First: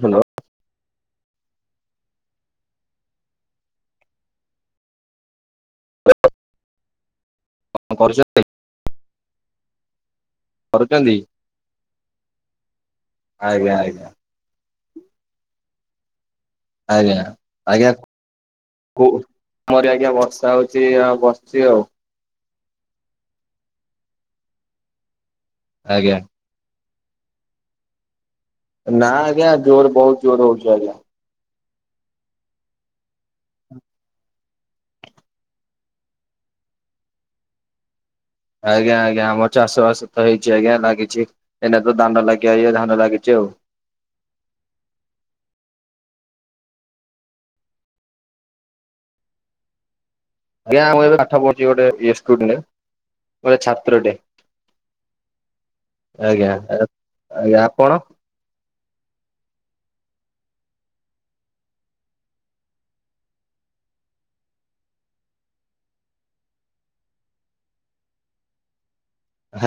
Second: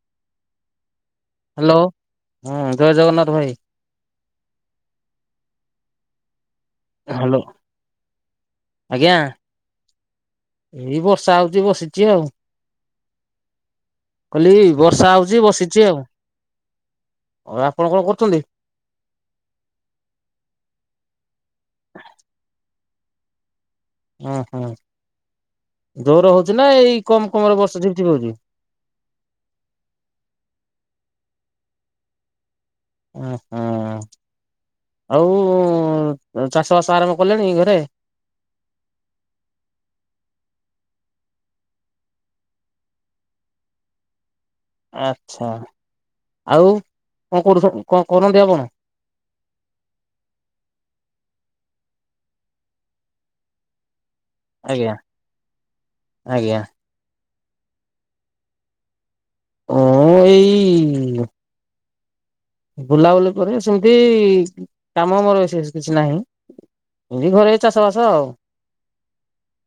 Hello. Hello ହଁ ଜୟ ଜଗନ୍ନାଥ ଭାଇ। ହାଲୋ। କଣ କରୁଛନ୍ତି? ଆଜ୍ଞା। ଏଇ କରୁଛନ୍ତି ବର୍ଷା ହଉଚି ବସିଚି ଆଉ। ଆଜ୍ଞା ଆଜ୍ଞା କହିଲି ବର୍ଷା ହଉଚି ବସିଚି ଆଉ। ଆଜ୍ଞା ଆଉ ଆପଣ ଆଜ୍ଞା। କଣ କରୁଛନ୍ତି? ଓ ଆମରି ଆଜ୍ଞା ବର୍ଷା ହଉଚି ଆଉ ବସିଚି ଆଉ। ଓହୋ, ଆଜ୍ଞା ଜୋର ହଉଚି ନା ଏଇ କମ୍ କମରେ ବର୍ଷା ଝିପଝିପ ହଉଚି? ନା ଆଜ୍ଞା ଜୋର ବହୁତ ଜୋର ହଉଚି ଆଜ୍ଞା। ଓ ହଁ ଆଉ ଚାଷ ବାସ ଆରମ୍ଭ କଲେଣି ଘରେ? ଆଜ୍ଞା ଆଜ୍ଞା ଆମର ଚାଷ ବାସ ତ ହେଇଚି ଆଜ୍ଞା ଲାଗିଛି। ଏଇନା ତ ଧାନ ଲାଗିଆ ଇଏ ଧାନ ଲାଗିଚି ଆଉ। ଆଚ୍ଛା ଆଉ କଁ କରୁଛନ୍ତି କଁ କରନ୍ତି ଆପଣ? ଆଜ୍ଞା ମୁଁ ଏବେ ପାଠ ପଢୁଚେ ଗୋଟେ [unintelligible] ଗୋଟେ ଛାତ୍ରଟେ। ଆଜ୍ଞା ଆଜ୍ଞା, ଆଜ୍ଞା ଆପଣ? ମୁଁ ଏଇ ବୁଲାବୁଲି କରେ ସେମତି କାମ ମୋର ବିଶେଷ କିଛି ନାହିଁ। ଏନ୍ତି ଘରେ ଚାଷବାସ ଆଉ।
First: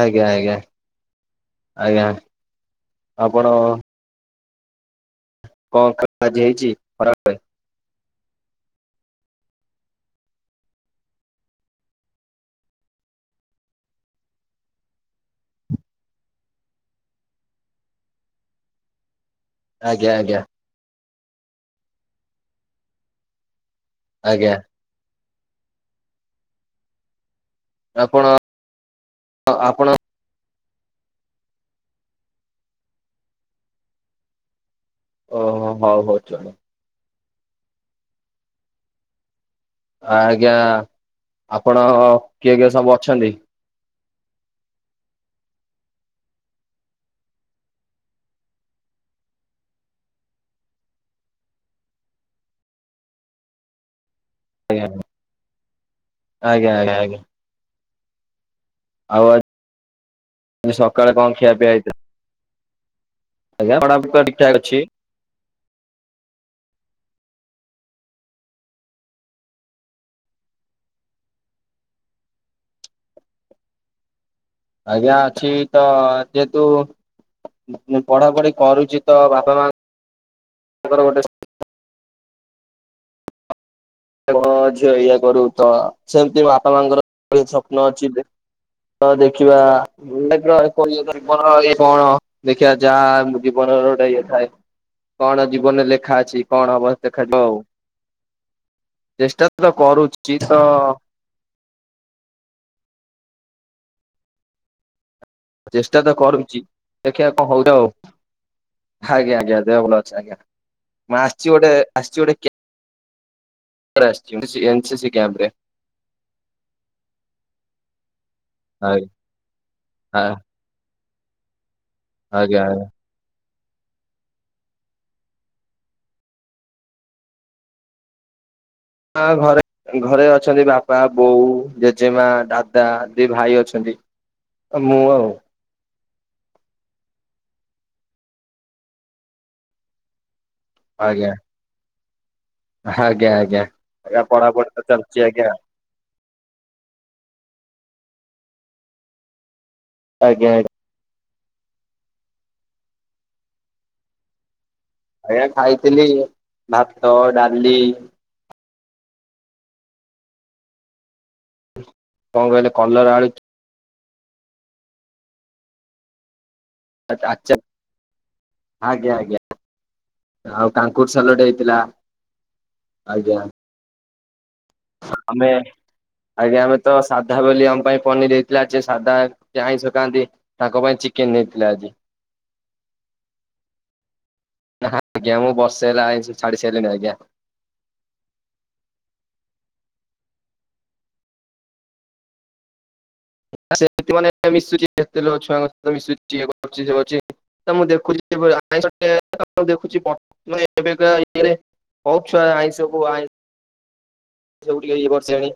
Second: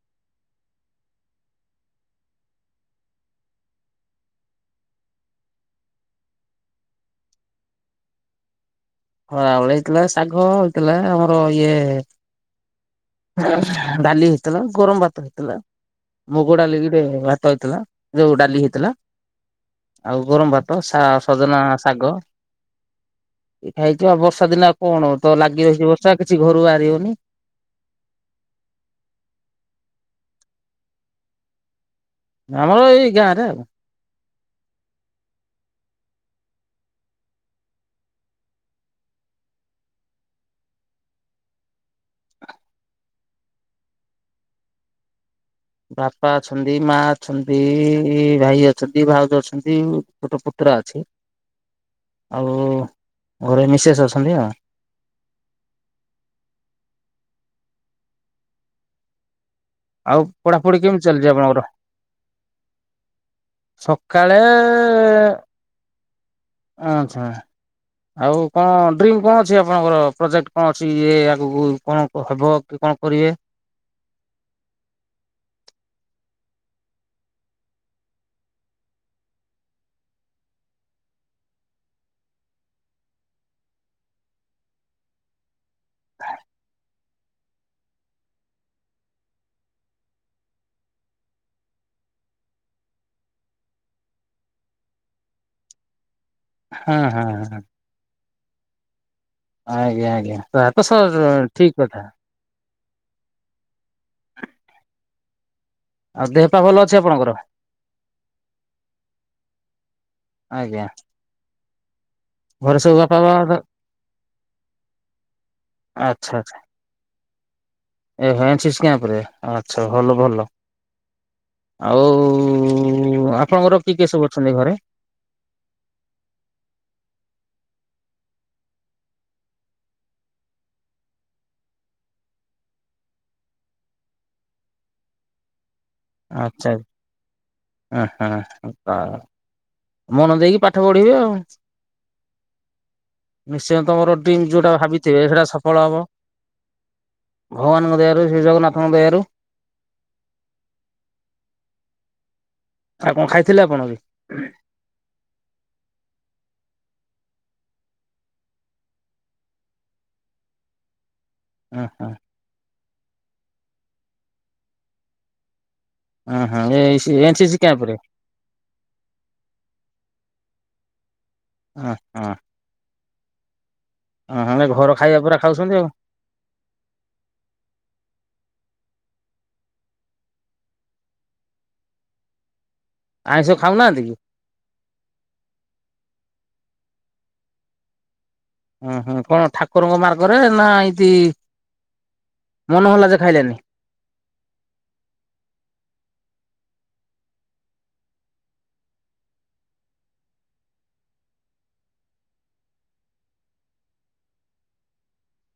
ଆଜ୍ଞା ଆଜ୍ଞା ଆଜ୍ଞା। ଆପଣ କଁ ଖାଇବା ଆଜି ହେଇଚି ଖରାବେଳେ? ଖରାବେଳେ ହେଇଥିଲା ଶାଗ ହେଇଥିଲା ଆମର ଇଏ ଡାଲି ହେଇଥିଲା ଗରମ ଭାତ ହେଇଥିଲା। ମୁଗ ଡାଲିକିରେ ଭାତ ହେଇଥିଲା ଯୋଉ ଡାଲି ହେଇଥିଲା। ଆଜ୍ଞା ଆଉ ଆଜ୍ଞା ଗରମ ଭାତ ସା ସଜନା ଶାଗ। ଏଇ ଖାଇଛ ଆଉ ବର୍ଷା ଆଜ୍ଞା ଦିନେ ଆଉ କଣ ତ ଲାଗି ରହିଚି ବର୍ଷା କିଛି ଘରୁ ବାହାରି ହଉନି। ଆପଣ ଆପଣ ଆମର ଏଇ ଗାଁରେ ଆଉ। ଓହୋ ହଉ ହଉ ଚଲ। ଆଜ୍ଞା ଆପଣ କିଏ କିଏ ସବୁ ଅଛନ୍ତି? ବାପା ଅଛନ୍ତି, ମା ଅଛନ୍ତି, ଭାଇ ଅଛନ୍ତି, ଭାଉଜ ଅଛନ୍ତି, ଗୋଟେ ପୁତୁରା ଅଛି। [inaudible] ଆଉ ଘରେ ମିସେସ୍ ଅଛନ୍ତି ଆଉ। ଆଜ୍ଞାା ଆଜ୍ଞା ଆଜ୍ଞା ଆଜ୍ଞା। ଆଉ ଆଉ ପଢାପଢି ଆ କେମିତି ସକାଳେ ଚାଲିଛି କଁ ଖିଆ ଆପଣଙ୍କର? ପିଆ ହେଇଥିଲା? ଆଜ୍ଞା [unintelligible] ଠିକ ଠାକ ଅଛି। ହଁ। ଆଚ୍ଛା। ଆଉ କଁ ଡ୍ରିମ୍ କଁ ଅଛି ଆପଣଙ୍କର ପ୍ରୋଜେକ୍ଟ କଁ ଅଛି ଇଏ ଆଗକୁ କଁ ହେବ କି କଁ କରିବେ? ଆଜ୍ଞା ଅଛି ତ ଯେହେତୁ ମୁଁ ପଢାପଢି କରୁଚି ତ ବାପା ମା ଙ୍କର ଗୋଟେ ତାଙ୍କ ଝିଅ ଏଇଆ କରୁ ତ ସେମିତି ବାପା ମାଙ୍କର ସ୍ୱପ୍ନ ଅଛି ତ ଦେଖିବା [unintelligible] ଇଏ କଣ ଦେଖିବା ଯାହା ଜୀବନର ଗୋଟେ ଇଏ ଥାଏ। କଣ ଜୀବନରେ ଲେଖା ଅଛି କଣ ହବ ହଁ ଦେଖାଯିବ ହଁ ଆଉ। ଚେଷ୍ଟା ତ ଆଜ୍ଞା କରୁଛି ଆଜ୍ଞା ତ ତ ସ ଠିକ କଥା। ଚେଷ୍ଟା ତ ଆଉ ଦେହ ପା କରୁଚି ଭଲ ଅଛି ଆପଣଙ୍କର? ଦେଖିଆ କଁ ହଉଚି ଆଉ। ଆଜ୍ଞା ଆଜ୍ଞା ଦେହ ଭଲ ଅଛି ଆଜ୍ଞା, ମୁ ଆସିଛି ଗୋଟେ ଆସିଛି ଗୋଟେ କେ ଘରେ ସବୁ ବାପା ମାଆ [unintelligible] [inaudible] ଆସିଚି ମୁଁ ସିସି ଏନସିସି କ୍ୟାମ୍ପରେ। ଆଚ୍ଛା ଆଚ୍ଛା ଏ ହେଷଏନସିସି ଆଜ୍ଞା କ୍ୟାମ୍ପରେ ଆଚ୍ଛା ଭଲ ଭଲ, ଆଉ ଆଜ୍ଞା, ଆଜ୍ଞା। ଉ, ଆପଣଙ୍କର କିଏ କିଏ ସବୁ ଅଛନ୍ତି ଘରେ? ହଁ ଘରେ ଘରେ ଅଛନ୍ତି ବାପା, ବୋଉ, ଜେଜେମା ଦାଦା, ଦି ଭାଇ ଅଛନ୍ତି। ଅ, ମୁୁଁ ଆଉ। ଆଚ୍ଛା ଓ, ହଁ [inaudible] ମନ ଦେଇକି ପାଠ ପଢିବେ ଆଜ୍ଞା ଆଉ। ଆଜ୍ଞା ଆଜ୍ଞା। ନିଶ୍ଚୟ ତୋମର ଆଜ୍ଞା ଡ୍ରିମ୍ ପଢାପଢି ଯୋଉଟା ତ ଚାଲିଛି ଭାବିଥିବେ ସେଟା ଆଜ୍ଞା ସଫଳ ହବ। ଭଗବାନଙ୍କ ଦୟାରୁ, ଶ୍ରୀ ଜଗନ୍ନାଥଙ୍କ ଦୟାରୁ। ଆଜ୍ଞା ଆ [inaudible] ଆଉ କଣ ଖାଇଥିଲେ ଆପଣ ବି? ଆଜ୍ଞା ଖାଇଥିଲି ଭାତ, ଡାଲି ଅଁ, ହଁ। କଣ କହିଲେ? କଲର ଆଳୁ ଅଁ, ହଁ ଏଇ [inaudible] ଆଚାର ଆଜ୍ଞା, ଆଜ୍ଞା ଆଉ କାଙ୍କୁର ସାଲଟ ହେଇ ଥିଲା, ଆଜ୍ଞା। ଅଁ, ହଁ ମାନେ ଘର ଖାଇବା ପୁରା ଆମେ ଖାଉସନ୍ତି ଆଉ। ଆଜ୍ଞା ଆମେ ତ ସାଧା ବୋଲି ଆମ ପାଇଁ ପନିର୍ ହେଇଥିଲା। ଯିଏ ସାଧା ଯିଏ ଆଇଁଷ କାଆନ୍ତି ତାଙ୍କ ପାଇଁ ଚିକେନ୍ ନେଇଥିଲା ଆଜି। ଆଇଁଷ ଖାଉନାହାନ୍ତି କି? ନା ଆଜ୍ଞା, ମୁଁ ବର୍ଷେ ହେଲା ଆଇଁଷ ଛାଡି ସାଇଲିଣି ଆଜ୍ଞା। ଅଁ, ହଁ କଣ ଠାକୁରଙ୍କ ମାର୍ଗରେ ନା, ଏଇତି ମନ ହେଲା ଯେ ଖାଇଲେ ସେମତି ମାନେ ମିଶୁଚି ଏତେ ଲ-ଛୁଆଙ୍କ ସହିତ ମିଶୁଚି ଇଏ କରୁଚି ସିଏ କରିଚି। ତ ମୁଁ ଦେଖୁଚି [inaudible] ଆଇଁଷ ଟେ [inaudible] ଦେଖୁଚି ପ- ମାନେ ଏବେକା ଇଏରେ ହପ୍ ଛୁଆ ଆଇଁଷ କୁ ଆଇଁ ସବୁ ଟିକେ ଇଏ କରସାଇଲେ।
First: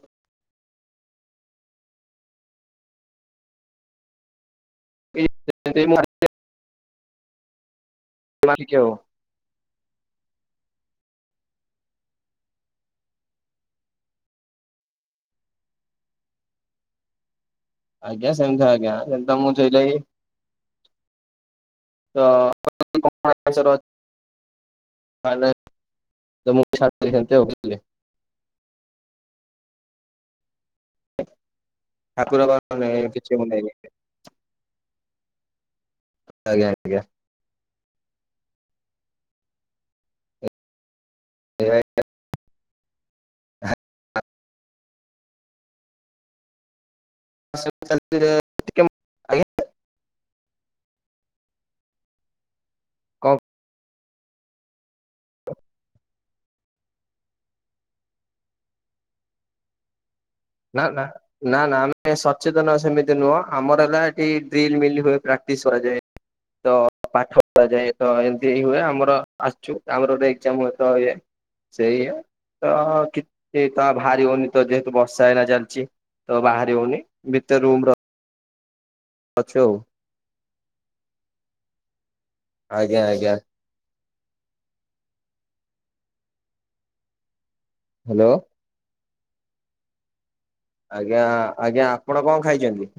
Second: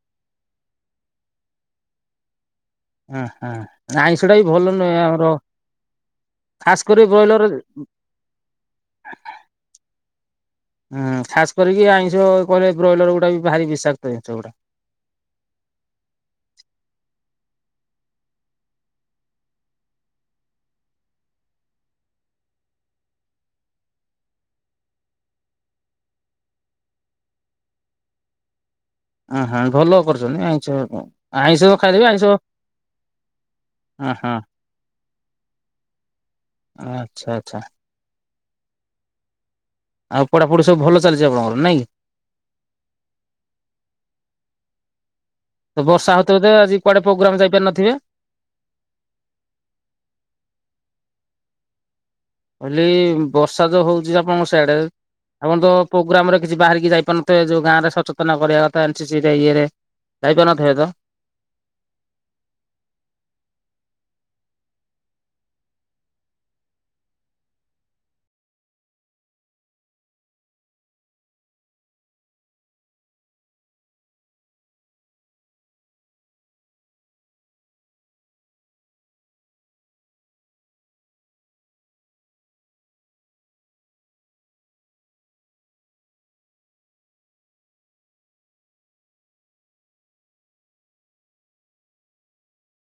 ଅଁ, ହଁ ନା ଆଇଁଷି ଟା ବି ଭଲ ନୁହେଁ ଆମର ଖାସ୍ କରି ବ୍ରଏଲର୍ [unintelligible] ହବ। ଉଁ, ଖାସ୍ କରିକି ଆଇଁଷ କହିଲେ ଏ ବ୍ରଏଲର୍ ଗୁଡା ବି ଭାରି ବିଷାକ୍ତ ଜିନିଷ ଗୁଡା। ଆଜ୍ଞା ସେମିତି ଆଜ୍ଞା ସେମିତି ତ ମୁଁ ସେଇ ଲାଗି ତ [inaudible] ମାନେ ତ ମୁଁ ଛାଡିଦେଲି ସେମତି ଆଉ ବୁଝିଲେ। ଅଁ, ହଁ ଭଲ କରଛନ୍ତି ଆଇଁଷ ଆଇଁଷ ଖାଇଲେ ବି ଆଇଁଷ ଓ ଠାକୁର ମାନେ କିଛି ମନେଇବେ ହଁ। ଆଜ୍ଞା। ଆଜ୍ଞା ଆଚ୍ଛା, ଆଚ୍ଛା। ଆଉ ପଢାପଢି ସବୁ ଭଲ ଚାଲିଚି ଆପଣଙ୍କର ନାଇଁ କି? ହଁ। ତ ବର୍ଷା ହଉଥିବ ତ ଆଜି କୁଆଡେ ପ୍ରୋଗ୍ରାମ୍ ଯାଇପାରିି ନଥିବେ? [inaudible] କହିଲି କଣ ବର୍ଷା ତ ହଉଚି ଆପଣଙ୍କ ସିଆଡେ। ଆପଣ ତ ପ୍ରୋଗ୍ରାମ୍ ରେ କିଛି ବାହାରିକି ଯାଇପାରୁନଥିବେ ଯୋଉ ଗାଁରେ ସଚେତନ କରିବା କଥା ଏନସିସି ରେ ଇଏରେ। ଯାଇପାରୁନଥିବେ ତ? ନା, ନା। ନା, ନା ଆମେ ସଚେତନ ସେମିତି ନୁହଁ, ଆମର ହେଲା ଏଠି ଡ୍ରିଲ୍ ମିଲ୍ ହୁଏ ପ୍ରାକ୍ଟିସ୍ କରାଯାଏ। ତ ପାଠ ପଢାଯାଏ ତ ଏମତି ହିଁ ହୁଏ। ଆମର ଆସିଛୁ ଆମର ଗୋଟେ ଏକ୍ଜାମ୍ ହୁଏ ତ ଇଏ। ସେଇଆ ତ କିଛି ତ ଭାରି ହଉନି ତ ଯେହେତୁ ବର୍ଷ ଷା ଏଇନା ଚାଲିଛି ତ ବାହାରି ହଉନି ଭିତରେ ରୁମ୍ ର ଆଚ୍ଛା ଆଉ ଆଜ୍ଞା ଆଜ୍ଞା। ହାଲୋ। ଆଜ୍ଞା ଆଜ୍ଞା ଆପଣ କଣ ଖାଇଛନ୍ତି?